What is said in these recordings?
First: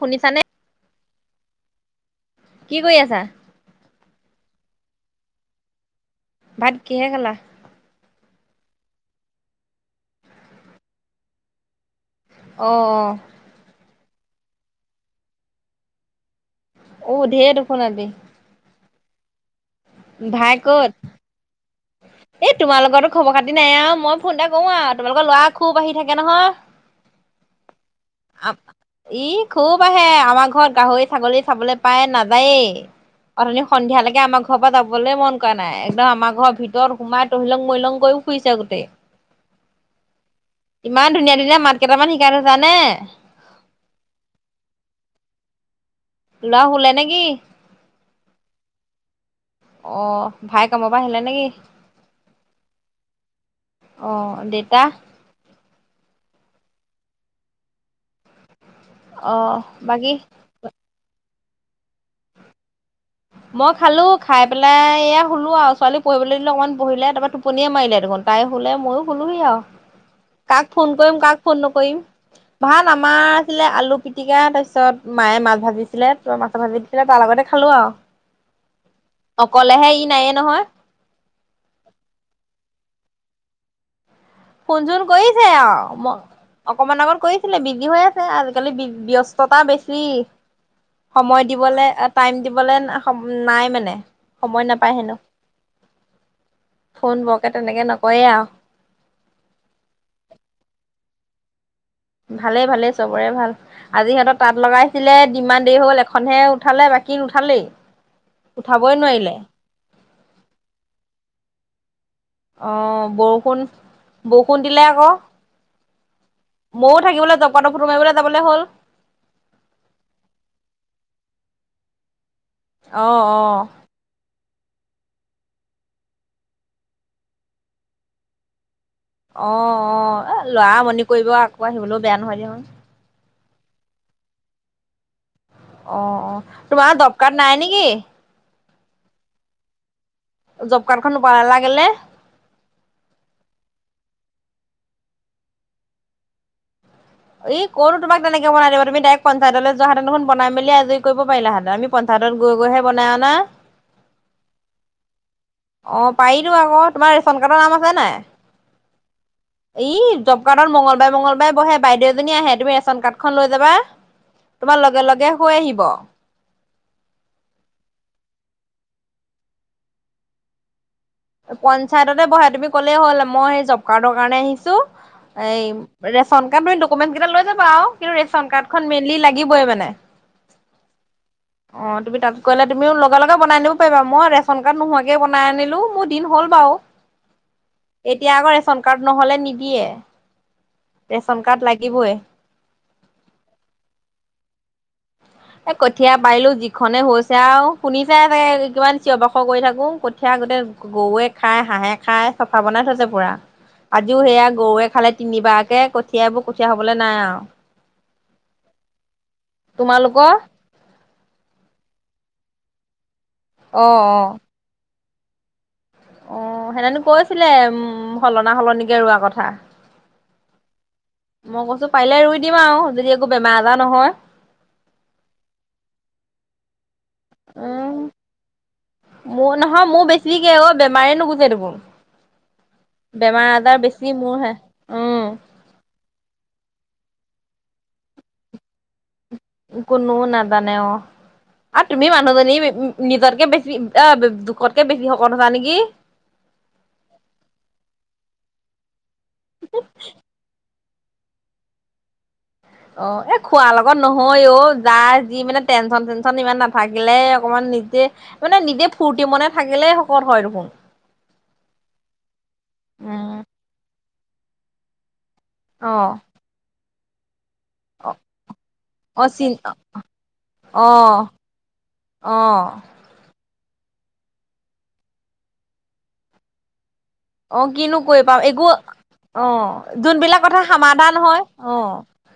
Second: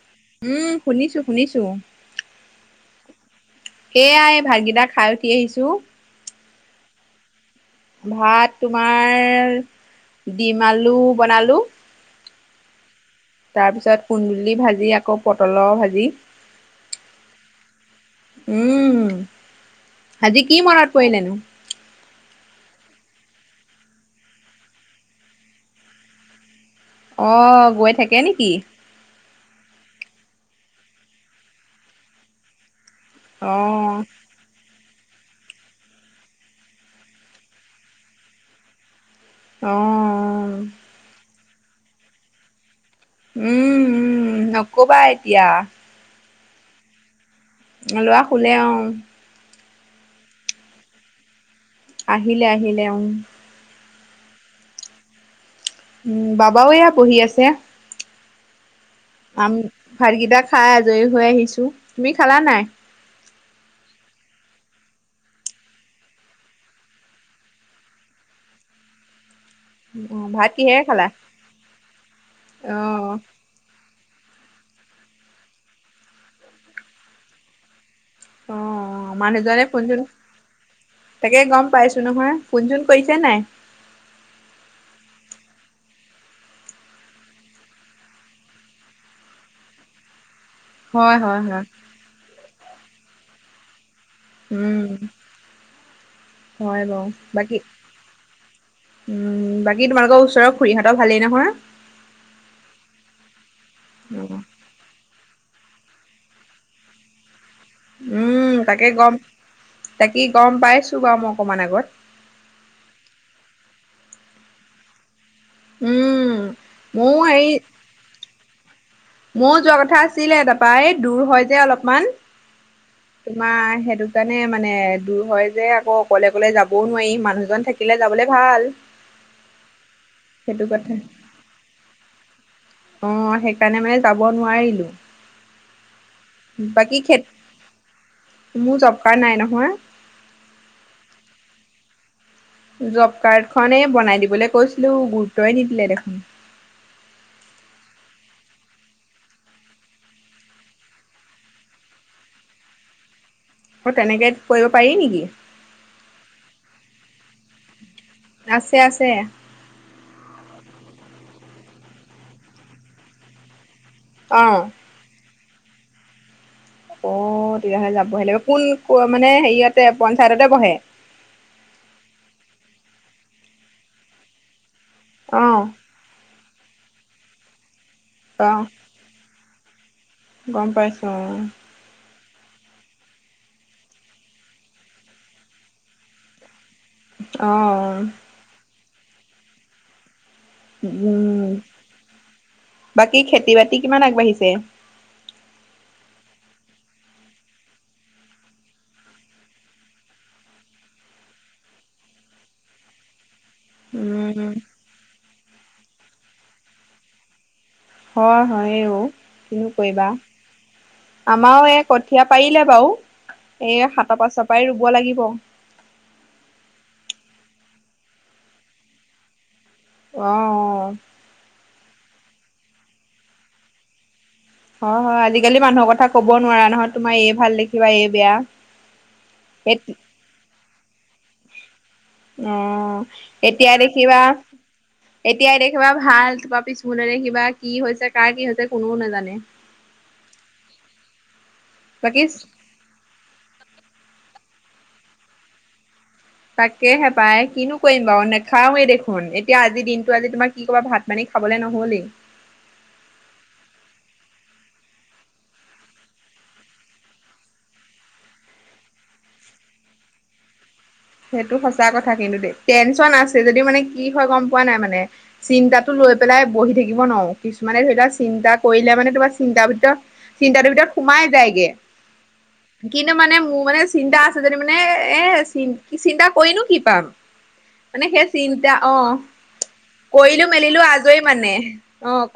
শুনিছানে উম শুনিছো। শুনিছোঁ। কি কৰি আছা? এয়াই ভাতগিটা খাই উঠি আহিছো। ভাত কিহে খালা? ভাত তোমাৰ দি আলু বনালোঁ। অ অ কুন্দুলি ভাজি আকৌ পটলৰ ভাজি। অ ঢেৰ দুখোন আজি। [unintelligible] আজি কি মনত পৰিলেনো? এ তোমালোকৰো খবৰ খাতি নাই আও মই ফোন এটা কৰো আও তোমালোকৰ ল'ৰা খুব আহি থাকে নহয়। অহ্ গৈ থাকে নেকি? ই খুব আহে আমাৰ ঘৰত গাহৰি, ছাগলী চাবলৈ পাই নাযায়েই। অ অথনি সন্ধিয়া লৈকে আমাৰ ঘৰ পৰা যাব। বলে মন কৰা নাই একদম আমাৰ ঘৰত ভিতৰত সোমাই তহিলং মৰিলং কৰিও ফুৰিছে গোটেই। অ ইমান ধুনীয়া ধুনীয়া মাত। কেইটামান শিকাই থৈছা নে? উম', - উম ', নকবা এতিয়া। না হুলা নেকি? লৰা খোলে অহ ', অহ ', ভাই কাম পৰা আহিলে নেকি? আহিলে - আহিলে উম ', অহ ', দেতা? উম ', বাবাও এয়া বহি আছে। অ আম বাকী ভাতকিটা খাই আজৰি হৈ আহিছো। তুমি খালা নাই? মই খালো খাই পেলাই এয়া শোলো আৰু ছোৱালী পঢ়িবলৈ দিলে অকণমান পঢ়িলে তাৰপৰা টোপনিয়ে মাৰিলে দেখোন তাই শুলে ময়ো শোলোহি আৰু। অ ভাত কাক কিহেৰে ফোন খালা কৰিম কাক ফোন নকৰিম ভাল অ আমাৰ আছিলে আলু পিট পিটিকা তাৰপিছত মায়ে মাছ ভাজিছিলে তই মাছ ভাজি দিছিলে তাৰ লগতে খালো আৰু। অহ ', মানুহজনে ফোন অকলেহে চোন ই নায়ে নহয় তাকে গম পাইছো নহয় ফোনচোন কৰিছে। কেনাই ফোন চোন কৰিছে আৰু ম অকমান আগত কৰিছিলে বিজি হৈ আছে আজিকালি বি ব্যস্ততা বেছি। হয় হয় সময় হয়। দিবলে টাইম দিবলে। নাই মানে। সময় উম নাপায় হেনো হয় বাৰু ফোন বৰকে বাকী তেনেকে নকৰে আৰু। উম', বাকী তোমালোকৰ ওচৰৰ খুুৰীহঁতৰ ভালেই নহয়? ভালে -ভালেই চবৰে ভাল আজি সিহঁতৰ তাঁত লগাইছিলে। ইমান দেৰি হ'ল এখনহে উঠালে বাকী নুঠালেই। উম ', তাকে উঠাবই গম নোৱাৰিলে তাকি গম পাইছো বাৰু মই অকমান আগত। অ বৰষুণ বৰষুণ দিলে আকৌ। উম', ময়ও ময়ো থাকিবলৈ হেৰি দপানত ফুমাইিবলৈ যাবলৈ হ'ল। ময়ো যোৱা কথা আছিলে তাৰাপা এই দূৰ হয় যে অলপমান। অ অ তোমাৰ সেইটো কাৰ? মানে- মানে দূৰ হয় যে আকৌ অকলে- অকলে যাবও নোৱাৰি মানুহজন থাকিলে যাবলৈ ভাল। অহ ', - অহ ', সেইটো লৰামনি কৰিব আকৌ আহিবলৈও বেয়া নহয় দিয়া বাৰু। অহ ', সেইকাৰণে মানে যাব নোৱাৰিলো। অহ ', - অহ ', বাকী তোমাৰ খে জবকাৰ্ড নাই নেকি? মোৰ জব কাৰ্ড নাই নহয়। জবকাৰ্ডখন নবনালা কেলে? জবকাৰ্ড খনেই বনাই দিবলৈ কৈছিলো গুৰুত্বয়ে নিদিলে দেখোন। এই কতো তোমাক তেনেকে বনাই দিব তুমি ডাইৰৰেক্ট পঞ্চায়তলৈ যোৱাাহাধতেন দেখখন বনাই মেলি আজৰি কৰিব পাৰিলাহেতেন আমি পঞ্চায়ত গৈ গৈহেনাই অনা। অহ ', তেনেকে কৰিব পাৰি নেকি? অহ ', পাৰিতো আকৌ তোমাৰ ৰেচন কাৰ্ডৰ নাম আছে? আছে আছে আছে নে ই যবকাৰ্ড মংগল বাই মঙগলবাৰে বে বাইদেউজনী আহে তুমি ৰেচন কাৰ্ডখন লৈ যাবা। অ'। তোমাৰ লগে- লগে। হৈ আহিব অ তেতিয়াহ'লে যাবহ কোন ক মানে হেৰিয়তে পঞ্চায়ততে বহে পঞ্চায়ততে বহে তুমি ক'লেই হ'ল মই সেই জব কাৰ্ডৰ কাৰণে আহিছোঁ এই অ' ৰে খনকাৰদ তুমি ডকুমেণ্ট কেইটা লৈ যাবা আৱ কিন্তু ৰেচন অ' কাৰ্ডখন মেইনলি লাগিবই মানে নাই গম পাইছোঁ তুমি তাত গ'লে তুমিও লগে লগে বনাই আনিব পাৰিবা মই ৰেচন কাৰ্ড নোহোৱাকে বনাই আনিলো মোৰ দিন হ'ল বাৰু আহ এতিয়া আকৌ ৰেচন কাৰ্ড নহ'লে নিদিয়ে ৰেচন উম কাৰ্ড লাগিবই বাকী খেতি বাতি কিমান আগবাঢ়িছে এ কঠীয়া পাৰিলো যিখনে হৈছে আৱ শুনি চাইে কিমান চিঞ বাখৰ কৰি থাকো কঠীয়া গোটেই গৰুৱে খাই হাঁহে খাই চফা বনাই থৈছে পুৰা আজিও সেয়া উম, গৰুৱে খালে তিনিবাকে কঠিয়াবোৰ কঠীয়া হ'বলে নাই আৱ হয় হয় হয়েও কিনো কৰিবা তোমালোকৰ আমাৰও এ কঠীয়া পাৰিলে বাৰু অ এ সাত পাচৰ অ পৰাই ৰুব লাগিব ব অ সেতেনো কৈছিলে উম সলনা সলনিকে ৰোৱা কথা আহ মই কৈছোঁ পাৰিলে ৰুই দিম আৱ যদি একো বেমাৰ আজাৰ নহয় হয় হয় আজিকালি মানুহৰ কথা ক'ব নোৱাৰা নহয় তোমাৰ এই ভাল দেখিবা উম এই বেয়া মোৰ নহয় স মোৰ বেছিকে অ বেমাৰে নুগুচে দেখোন অ বেমাৰ আজাৰ এতিয়াই বেছি দেখিবা মোৰ হে উম এতিয়াই দেখিবা ভাল তাপা পিছফালেৰে কিবা কি হৈছে কাৰ কি হৈছে কোনোও নাজানে কোনো নেজানে অ আৰু তুমি বাকী মানুহজনী উ নিজতকে বেছি অ জুখতকে বেছি শকত হৈছা নেকি তাকেহে পায় কিনো কৰিম বাৰু নেখাওঁ ৱে দেখোন এতিয়া আজি দিনটো আজি তোমাৰ কি কবা ভাত মানে খাবলে নহ'লেই অ এ খোৱাৰ লগত নহয় অ যা যি মানে টেনচন চেনচন ইমান নাথাকিলে অকমান নিজে মানে নিজে ফুৰ্তি মনে থাকিলে শকত হয় দেখোন সেইটো সঁচা কথা কিন্তু দেই টেনচন উম আছে যদিও মানে কি হয় গম পোৱা নাই মানে চিন্তা টো অ লৈ পেলাই বহি থাকি ইৱ নোৱৰো [unintelligible] কিছুমানে ধৰি লোৱা অ চিন্তা কৰিলে মানে অ তোমাৰ চিন চিন্ত ভিতৰত চিন্তাটো অ ভিতৰত সোমাই যায়গে অ কিন্তু মানে মোৰ মানে [unintelligible] চিন্তা আছে যে মানে এ চি কি চিন্তা কৰিনো কি পাম অ কিনো মানে কৰি সেই পাম একো চিন্তা অ অ যোনবিলাক কৰিলো কথা মেলিলো সমাধান আজৰি হয় মানে অ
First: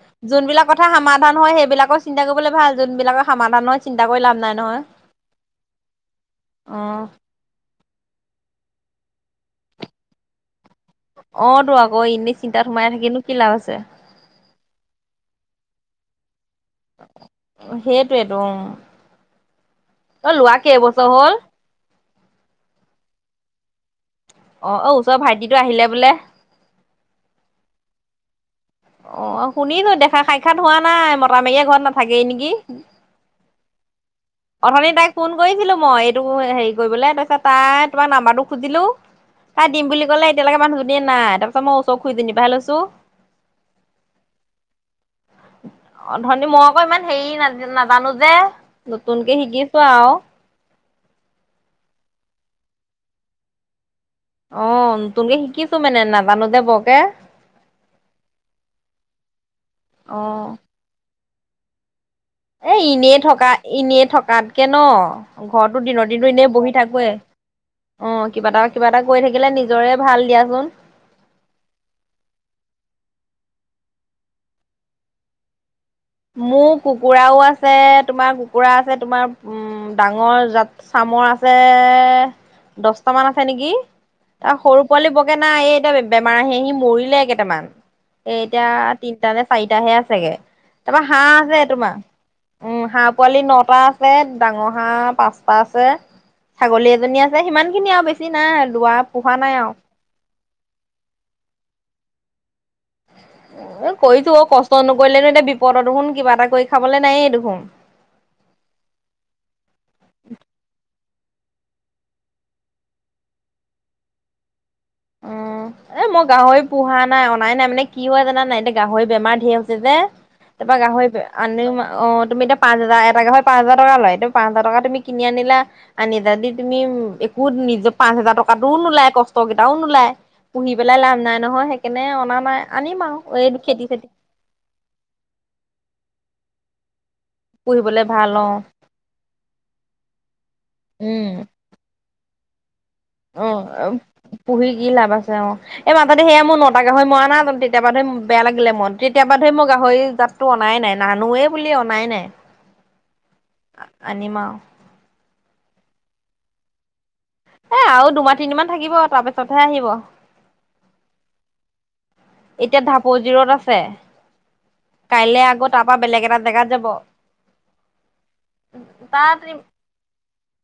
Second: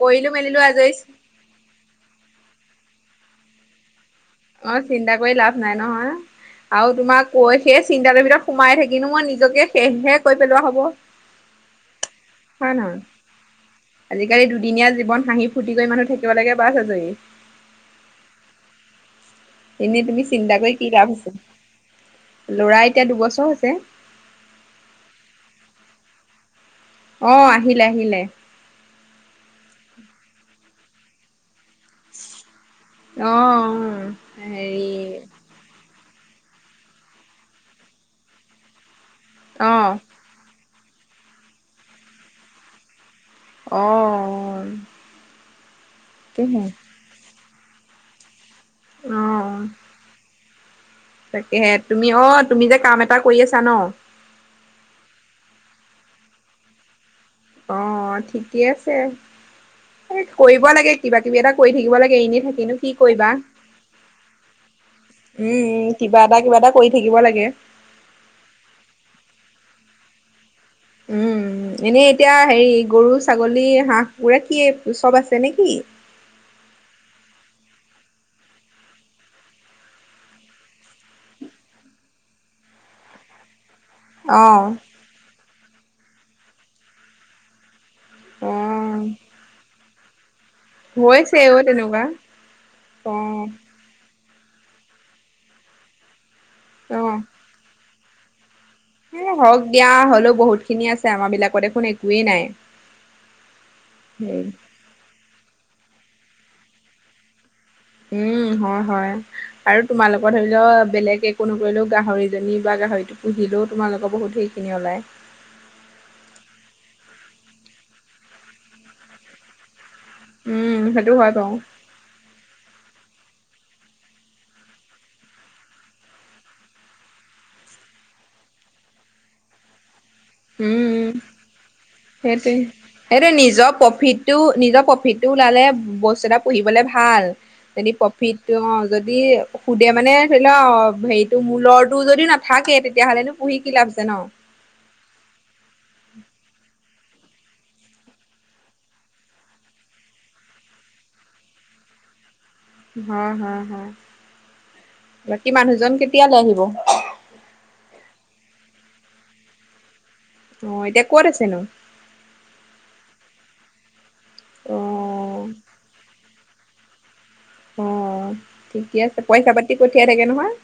কৰিলো মেলিলো যোনবিলাক কথা আজৰি সমাধান হয় সেইবিলাকৰ চিন্তা কৰিবলে ভাল [unintelligible] যোনবিলাকৰ সমাধানৰ চিন্তা [unintelligible] নাই অ নহয়। চিন্তা কৰি লাভ নাই নহয় অ আৰু তোমাক কৈ শেষ চিন্তাৰৰ ভিতৰত সোমাই থাকিনো মই নিজকেহেপেলোৱা হয় [unintelligible] অ তো আকৌ এনেই চিন্তাত সোমাই নহয়। থাকিনো কি লাভ আছে গৈ মানু থাক লাগে বাছ আজৰি। সেইটোৱেইটো অ এনেই তুমি লোৱা চিন্তা কৰি কি কেইবছৰ লাভ আছ হ'ল? লৰা এতিয়া দুবছৰ হৈছে অ অ ওচৰ ভাইটিটো আহিলে বোলে আহ আহিলে আহিলে অ শুনিলো দেখা সাক্ষাৎ হোৱা নাই মতা মেকীয়ে ঘৰত নাথাকেই নেকি অ অথনি হেৰি তাইক ফোন কৰিছিলো মই টো হেৰি কৰিবলৈ তাৰপিছত তাই তোমাৰ নাম্বাৰটো খুজিলো ক দিম বুলি কলে এতিয়ালৈ মানুহ [unintelligible] এ নাই তাৰপিছত মই ওচ খুই জনি পা লৈছো [unintelligible] আহ অ ধনী মই আকৌ ইমান হেৰি নাজ নাজানো যে নতুনকে অ' শিকিছো আৰু তাকেহে তুমি অ তুমি যে কাম এটা কৰি আছা ন অ নতুনকে শিকিছো মানে নাজানো দে বৰকে [unintelligible] অ ঠিকেই আছে স অ' কৰিব লাগে কিবা কিব এটা কৰি থাকিব লাগে এনেই এ থাকিনো কি এনেই কৰিবা থকা এনেই থকাতকে ন উম ঘৰতৰতো উম দিনৰ কিবা দিনো এটা এনেই কিবা এটা বহি কৰি থাকোৱেই থাকিব লাগে অ কিবা এটা কিবা এটা কৰি থাকিলে নিজ নিজৰে ভাল দিয়াচোন উম এনেই এতিয়া হেৰি গৰু ছাগলী হাঁহ গৰাকাকী চব আছে নেকি মোৰ কুকুৰাও আছে তোমাৰ কুকুৰা আছে তোমাৰ উম ডাঙৰাত চামৰ আছে দহটামান আছে নেকি তাৰ অ' সৰু পোৱালি বগে না এই বেমাৰ আহে সি মৰিলে কেইটামান। এ এতিয়া অ' তিনটা নে চাৰিটাাহে আছে। চাগে। তাৰাপা হৈছে হাঁহ আছে অ' তোমাৰ তেনেকুৱা উম হাঁহ পোৱালি অ' নটা আছে। ডাঙৰ হাঁহ পাঁচটা আছে। ছাগলী এজনী অ' আছে সিমান খিনি আৰু বেছি বেছিনাই এ হওক দিয়া হ'লেও বহুত খিনি আছে আমাৰ বিলাকত দেখোন একো কোৱেই নাই। এ হেৰি কছো কষ্ট নকৰিলেনো এতিয়া বি পদ দুুখন কিবা এটা কৰি খাবলৈ নায়েই এই দেখোন। উম হয় হয় আৰু তোমালোকৰ ধৰি লও বেলেগ একো নকৰিলেও গাহৰিজনী বা গাহৰিটো পুহিলেও তোমালোকৰ বহুত সেই অ এ মই গাহৰি পোহা নাই অনাই নাই মানে কি হয় জানা নাই এতিয়া গাহৰি বেমাৰ ধেৰ হৈছে যে, তাৰপা উম গাহৰি সেইটো হয় বাৰু আনি অ তুমি এতিয়া পাঁচ হাজাৰ এটাকে হয় পাঁচ হাজ টকা লয়টো পাঁচ হাজাৰ টকা তুমি কিনি আনিলা আনি যদি তুমি একো নিজৰ পাঁচ হাজাৰ টকাতো নোলাই কষ্টেই টাউন ওলায়। উম অনা সেইটোয়ে নাই আনিম আৰু সেইটো এই নিজৰ খেতি চেতি প্ৰফিটটো নিজৰ প্ৰফিটটো ওলালে বস্তুএটা পুহিবলৈ ভাল। যদি পুহিবলে ভাল প্ৰফিত অ যদি সুধে মানে ধৰি লোৱা উম। হেৰিটো মূলৰটো যদি ন থাকে। তেতিয়াহ'লেনো অ পুহি কি লাভ আছে পুহি কি লাভ আছে? অ এই মাততে সেয়া মোৰ ন টা গাহৰি মৰানা জ তেতিয়াবা ধৰি বেয়া লাগিলে মন তেতিয়াবা ধৰি মই গাহৰি জাততটো অনাই নাই নানোৱেই বুলি অনাই নাই হ হ হ আনিম আৰু বাকী মানুহজন কেত তেতিয়ালৈ আহিব? এ আৰু দুমাহ তিনিমান থাকিব তাৰপিছতহে আহিব। অ এতিয়া ক'ত আছে নো? এতিয়া ঢাপ জিৰত আছে। অ কাইলৈ আকৌ তাৰপা বেলেগ এটা জেগাত যাব। ব অ ঠিকে আছে পইচা পাতি পঠিয়াই থাকে নহয়।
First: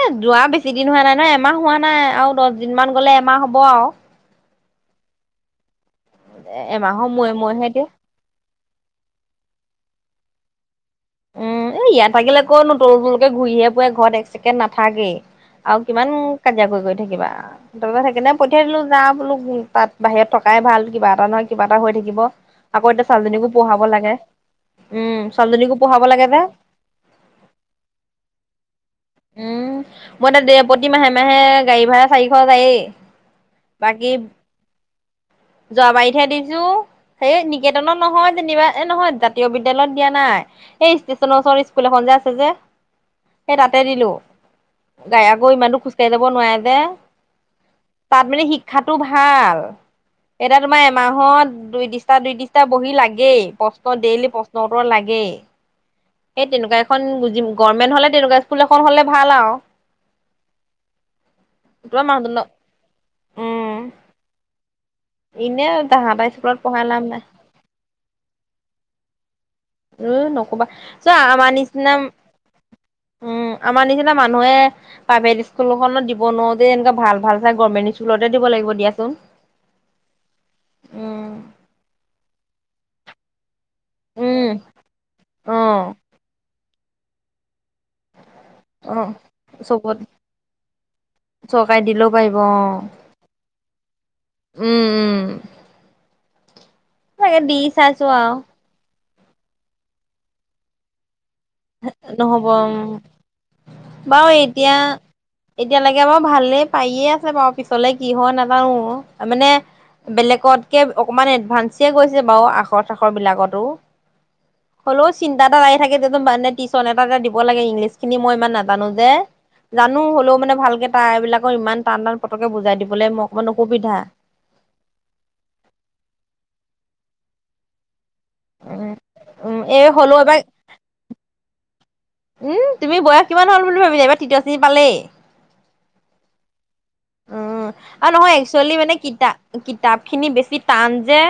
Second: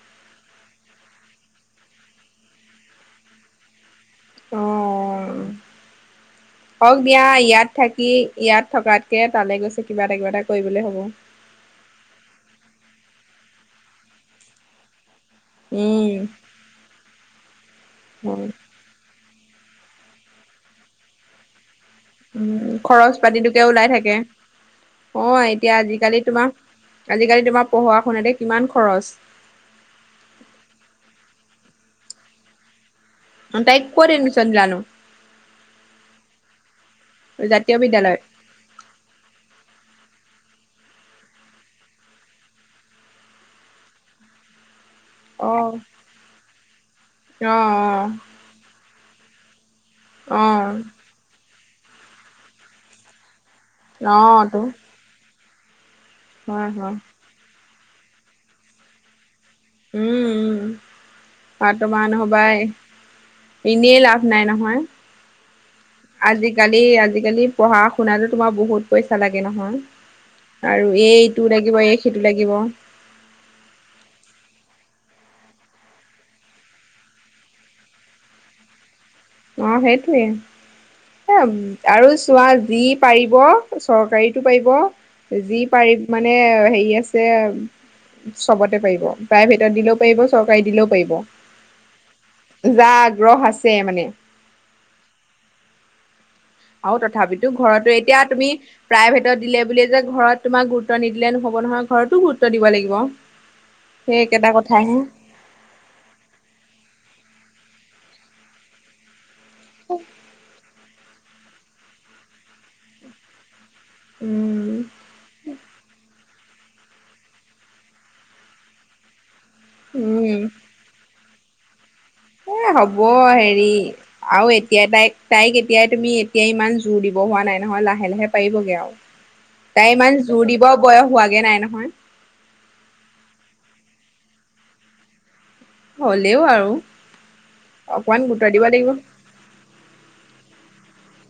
এ যোৱা বেছি দিন হোৱা নাই ন এমাহ হোৱা নাই আৰু দহ দিন মান গলে এমাহ হ'ব আৰু। অ। হওক এমাহৰ দিয়া মূৰে ইয়াত মূৰেহে দিয়ে। থাকি ইয়াত থকাতকে তালে গৈছে কিবা এটা কিবা এটা কৰিবলৈ হ'ব উম এ ইয়াত থাকিলে কনো তল তলকে ঘূৰিহে ফুৰে ঘৰত এক চেকেণ্ড নাথাকেই আৰু কিমান উম, কাজিয়া কৰি কৰি থাকিবা তাৰছত সেইকাৰণে হয়। পঠিয়াই দিলো যা বোলো উ তাত বাহিৰত থকাই ভাল কিবা এটা নহয় কিবা হৈ থাকিব উম, আকৌ এতিয়া খৰচ ছালীজনীকো পাতিটোকে পঢ়াব ওলাই লাগে থাকে উম অ' এতিয়া ছালজনীকো আজিকালি তোমাৰ আজিকালি তোমাৰ পঢ়া শুনাতে কিমান খৰচ উম মই তাত দে প্ৰতিমাহে মাহে গাড়ী ভাড়া চাৰিশ যায়েই তাইক ক'ত বাকী এডমিশ্যন দিলানো যোৱাবাৰীতহে দি যু সেই জাতীয় নিকেতনৰ বিদ্যালয়ত নহয় যেনিবা এ নহয় জাতীয় বিদ্যালয়ত দিয়া নাই সেই ষ্টেচনৰ ওচৰত স্কুল এখন যে আছে যে তাতে দিলো তাই আকৌ ইমান অ' দূৰ খোজকাঢ়ি যাব নোৱাৰে যে অ' তাত মানে শিক্ষাতো ভাল ভাল অ' এতিয়া অ' তোমাৰ এমাহত দুই ডিছটা দুই ডিছটা বহি লাগেই প্ৰশ্ন ডেইলি অ' প্ৰশ্ন তো উত্তৰ লাগেই সেই হয় তেনেকোৱা হয় এখন বুজি গভমেণ্ট হ'লে তেনেকোৱা স্কুল এখন হলে ভাল আও উম উম তোমাৰ বৰ্তমান মানুহজন হবাই উম এনেই লাভ নাই নহয় এনে তাহাঁতৰ স্কুলত আজিকালি পঢ়াই লাভ নাই আজিকালি পঢ়া শুনাতো তোমাৰ বহুত পইচা লাগে নহয় উম নকবা আৰু চ এই ইটো আমাৰ লাগিব নিচিনা এই সিটো লাগিব অ উম আমাৰ নিচিনা মানুহে প্ৰাইভেট স্কুলখনত দিব নোৱাৰো যে এনেকোৱা ভাল ভাল চাই গভৰ্মেণ্ট স্কুলতে দিব লাগিব দিয়াচোন সেইটোৱে। উম এ আৰু চোৱা যি পাৰিব চৰকাৰীতো উম পাৰিব অ যি পাৰি মানে হেৰি দি আছে আৰু চবতে অ পাৰিব প্ৰাইভেটত দিলেও চবত পাৰিব চৰকাৰী দিলেও চৰকাৰে দিলেও অ পাৰিব যা আগ্ৰহ আছে মানে উম উম আৰু তাকে তথাপিতো দি ঘৰতো চাইছো এতিয়া আৰু তুমি প্ৰাইভেটত দিলে বুলি যে ঘৰত তোমাক গুৰুত্ব নিদিয়ে নহব উম সেই বাৰু একেটা এতিয়া কথাহে এতিয়ালৈকে বাৰু ভালেই পায়ে আছে বাৰু পিছলে কি হয়, নাজানো ও। মানে বেলেগত কে অকমান এডভান্স কৰিছে বাৰু আখৰ-চাখৰ বিলাকতো। উম হ'লেও চিন্তা এটা হয় থাকে দেচোন টিউচন এটা-এটা দিব লাগে। ইংলিছখিনি মই ইমান নাজানো যে। জানো, হ'লেও উম। মানে ভালকে তাৰ এইবিলাক মই ইমান টান টান পতকে এ বুজাই হ'ব দিবলৈ মোৰ যোৰ অকমান অসুবিধা দিব হোৱা নাই নহয়। লাহে-লাহে পাৰিবগে আৰু। উম এই তাই হ'লেও ইমান এবাৰ যোৰ দিব বয়স হোৱাগে নাই নহয়। উম', তুমি বয়স কিমান হল বুলি ভাবিছা। এইবাৰ তৃতীয় শ্ৰেণী পালেই। হ'লেও আৰু উম', আৰু অকমান নহয় গুৰুত্ব দিব একচুৱেলি লাগিব। মানে কিতা-কিতাপখিনি বেছি তান যে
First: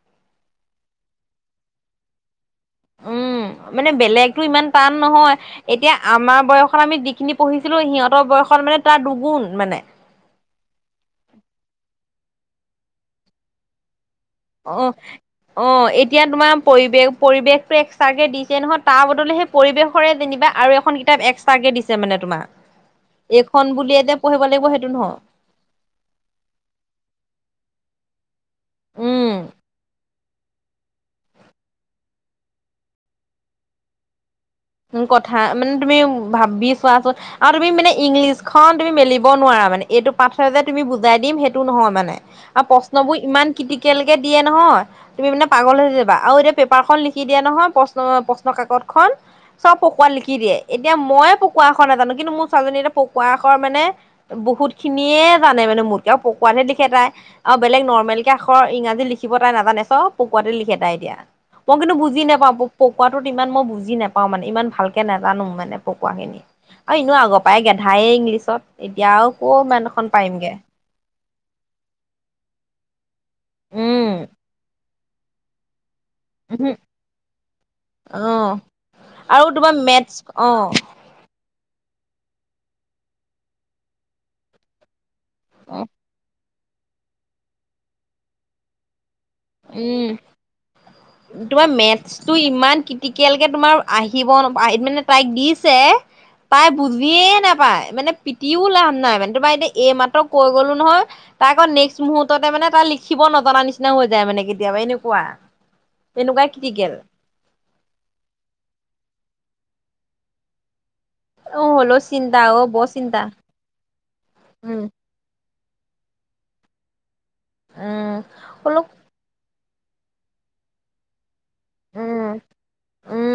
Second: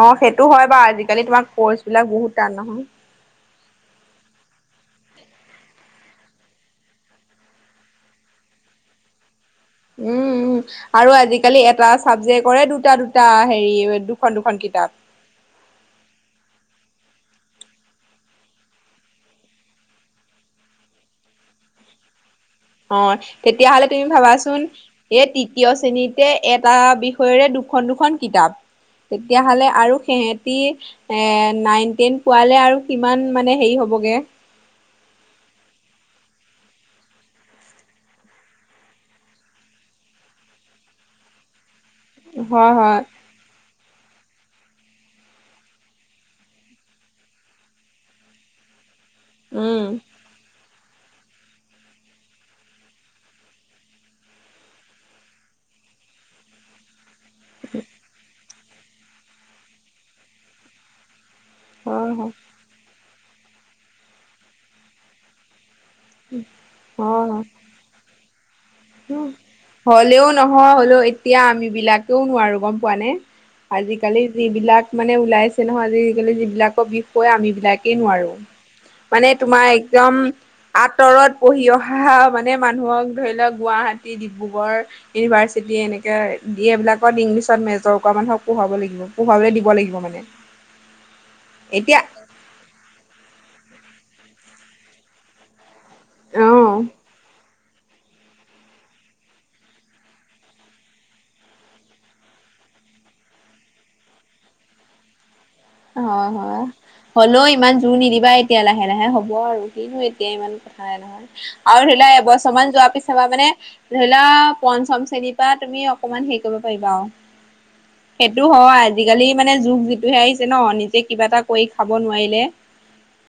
অ', সেইটো হয় বাৰু আজিকালি তোমাৰ কৰ্চ বিলাক বহুত। তান নহয় উম মানে বেলেগতো ইমান টান নহয় এতিয়া আমাৰ বয়সত আমি যিখিনি পঢ়িছিলো সিহঁতৰ বয়সত মানে তাৰ দুগুণ মানে উম উম আৰু আজিকালি এটা। চাবজেকৰে কৰে দুটা দুটা হেৰি। দুখন দুখন কিতাপ। অ', অ', এতিয়া তোমাৰ পৰিৱেশ পৰিৱেশটো এক্সট্ৰাকে দিছে নহ, তাৰ বদলি সেই পৰিৱেশৰে যেনিবা আৰু এখন কিতাপ এক্সট্ৰাকে দিছে মানে তোমাক। অ', তেতিয়াহলে তুমি ভাবাচোন লাগিব সেইটো নহয় এই তৃতীয় শ্ৰেণীতে এটা বিষয়ৰে দুটা। দুখন দুখন কিতাপ। উম তেতিয়াহলে আৰু সি সেহেতি, এ নাইন-টেন পোৱালে আৰু কিমান মানে হেৰি হ'বগে। উ, কথা মানে তুমি ভাবি চোৱাচোন আৰু তুমি মানে ইংলিছখন তুমি মেলিব নোৱাৰা মানে, এইটো পাঠে যে তুমি বুজাই দিম সেইটো নহয় মানে। নে আৰু হয়, হয়। প্ৰশ্নবোৰ ইমান ক্ৰিটিকেল দিয়ে নহয় তুমি মানে পাগল হৈ যাবা আৰু এতিয়া পেপাৰখন লিখি দিয়া নহয় প্ৰশ্ন প্ৰশ্ন কাকত খন চব উম। পকোৱাট লিখি দিয়ে। এতিয়া মই পকোৱাখৰ নাজানো কিন্তু মোৰ ছোৱালীজনী এয়া পকোৱাখৰ মানে বহুত খিনিয়ে জানে মানে মোতকে আৰু পকোৱানে লিখে তাই অ', বেলেগ নৰ্মেল কে। আখৰ ইংৰাজী লিখিব তাই নাজানে। চব পকুৱাতে লিখে তাই এতিয়া। মই কিন্তু হয়, বুজি হয়। নেপাওঁ পুক পুক। কোৱাটোত ইমান মই বুজি নেপ পাও মানে ইমান ভালকে নাজানো মানে পকোৱা খিনি, আৰু ইনেও আগৰ পৰাই গেধাই ইংলিছ। ছত হ, হ'লেও নহ-হলেও এতিয়া আমি বিলাকেও নোৱাৰো গম পোৱা নে। উম আজিকালি যিবিলাক মানে ওলাইছে নহয় আজি যিবিলাকৰ বিষয়ে আম বিলাকে নোৱাৰো, উহো অ' মানে আৰু তোমাৰ মেথছ একদম অ' আঁতৰত পঢ়ি অহ মানে মানুহক ধৰি লওক গুৱাহাটী, ডিব্ৰুগড় ইউনিভাৰ্চিটি এনেকাই ডিয়েবিলাকত ইংলিছত মেজৰ কৰা মানুহক পঢ়োৱাব লাগিব। পঢ়াবলৈ দিব লাগিব উম', মানে। তোমাৰ এতিয়া মেথছটো ইমান ক্ৰিটিকেল কে তোমাৰ আহিব নপায়, মানে তাইক দিছে তাই অ'। বুজিয়ে নাপ পায়, মানে পিতিউ লাভ নাই, মানে তোমাৰ এই মাত্ৰ কৈ গলো নহয়। তাৰ আকৌ নেক্সট মুহুৰ্ততে মানে তাৰ লিখিব নাজানা নিচিনা হৈ যায় মানে কেতিয়াবা এনেকুৱা। হয়, তেনেকুৱাই হয়। ক্ৰিটিকেল। হ'লেও ইমান জোৰ নিদিবা এতিয়া লাহে লাহে হ'ব আৰু। হিনো এতিয়া ইমান হয়-নহয় অ আৰু ধৰি হলেও লোৱা চিন্তা অ এবছৰমান বৰ যোৱাৰ পিছৰ চিন্তা পৰা মানে ধৰি লোৱা উম পঞ্চম শ্ৰেণীত বা তুমি অকমান হেৰি কৰিব পাৰিবা আৰু। উম সেইটো হয়। হলেও আজিকালি মান মানে যুগ যিটো আহিছ ন'? নিজে কিবা এটা কৰি খাব উম নোৱাৰিলে উম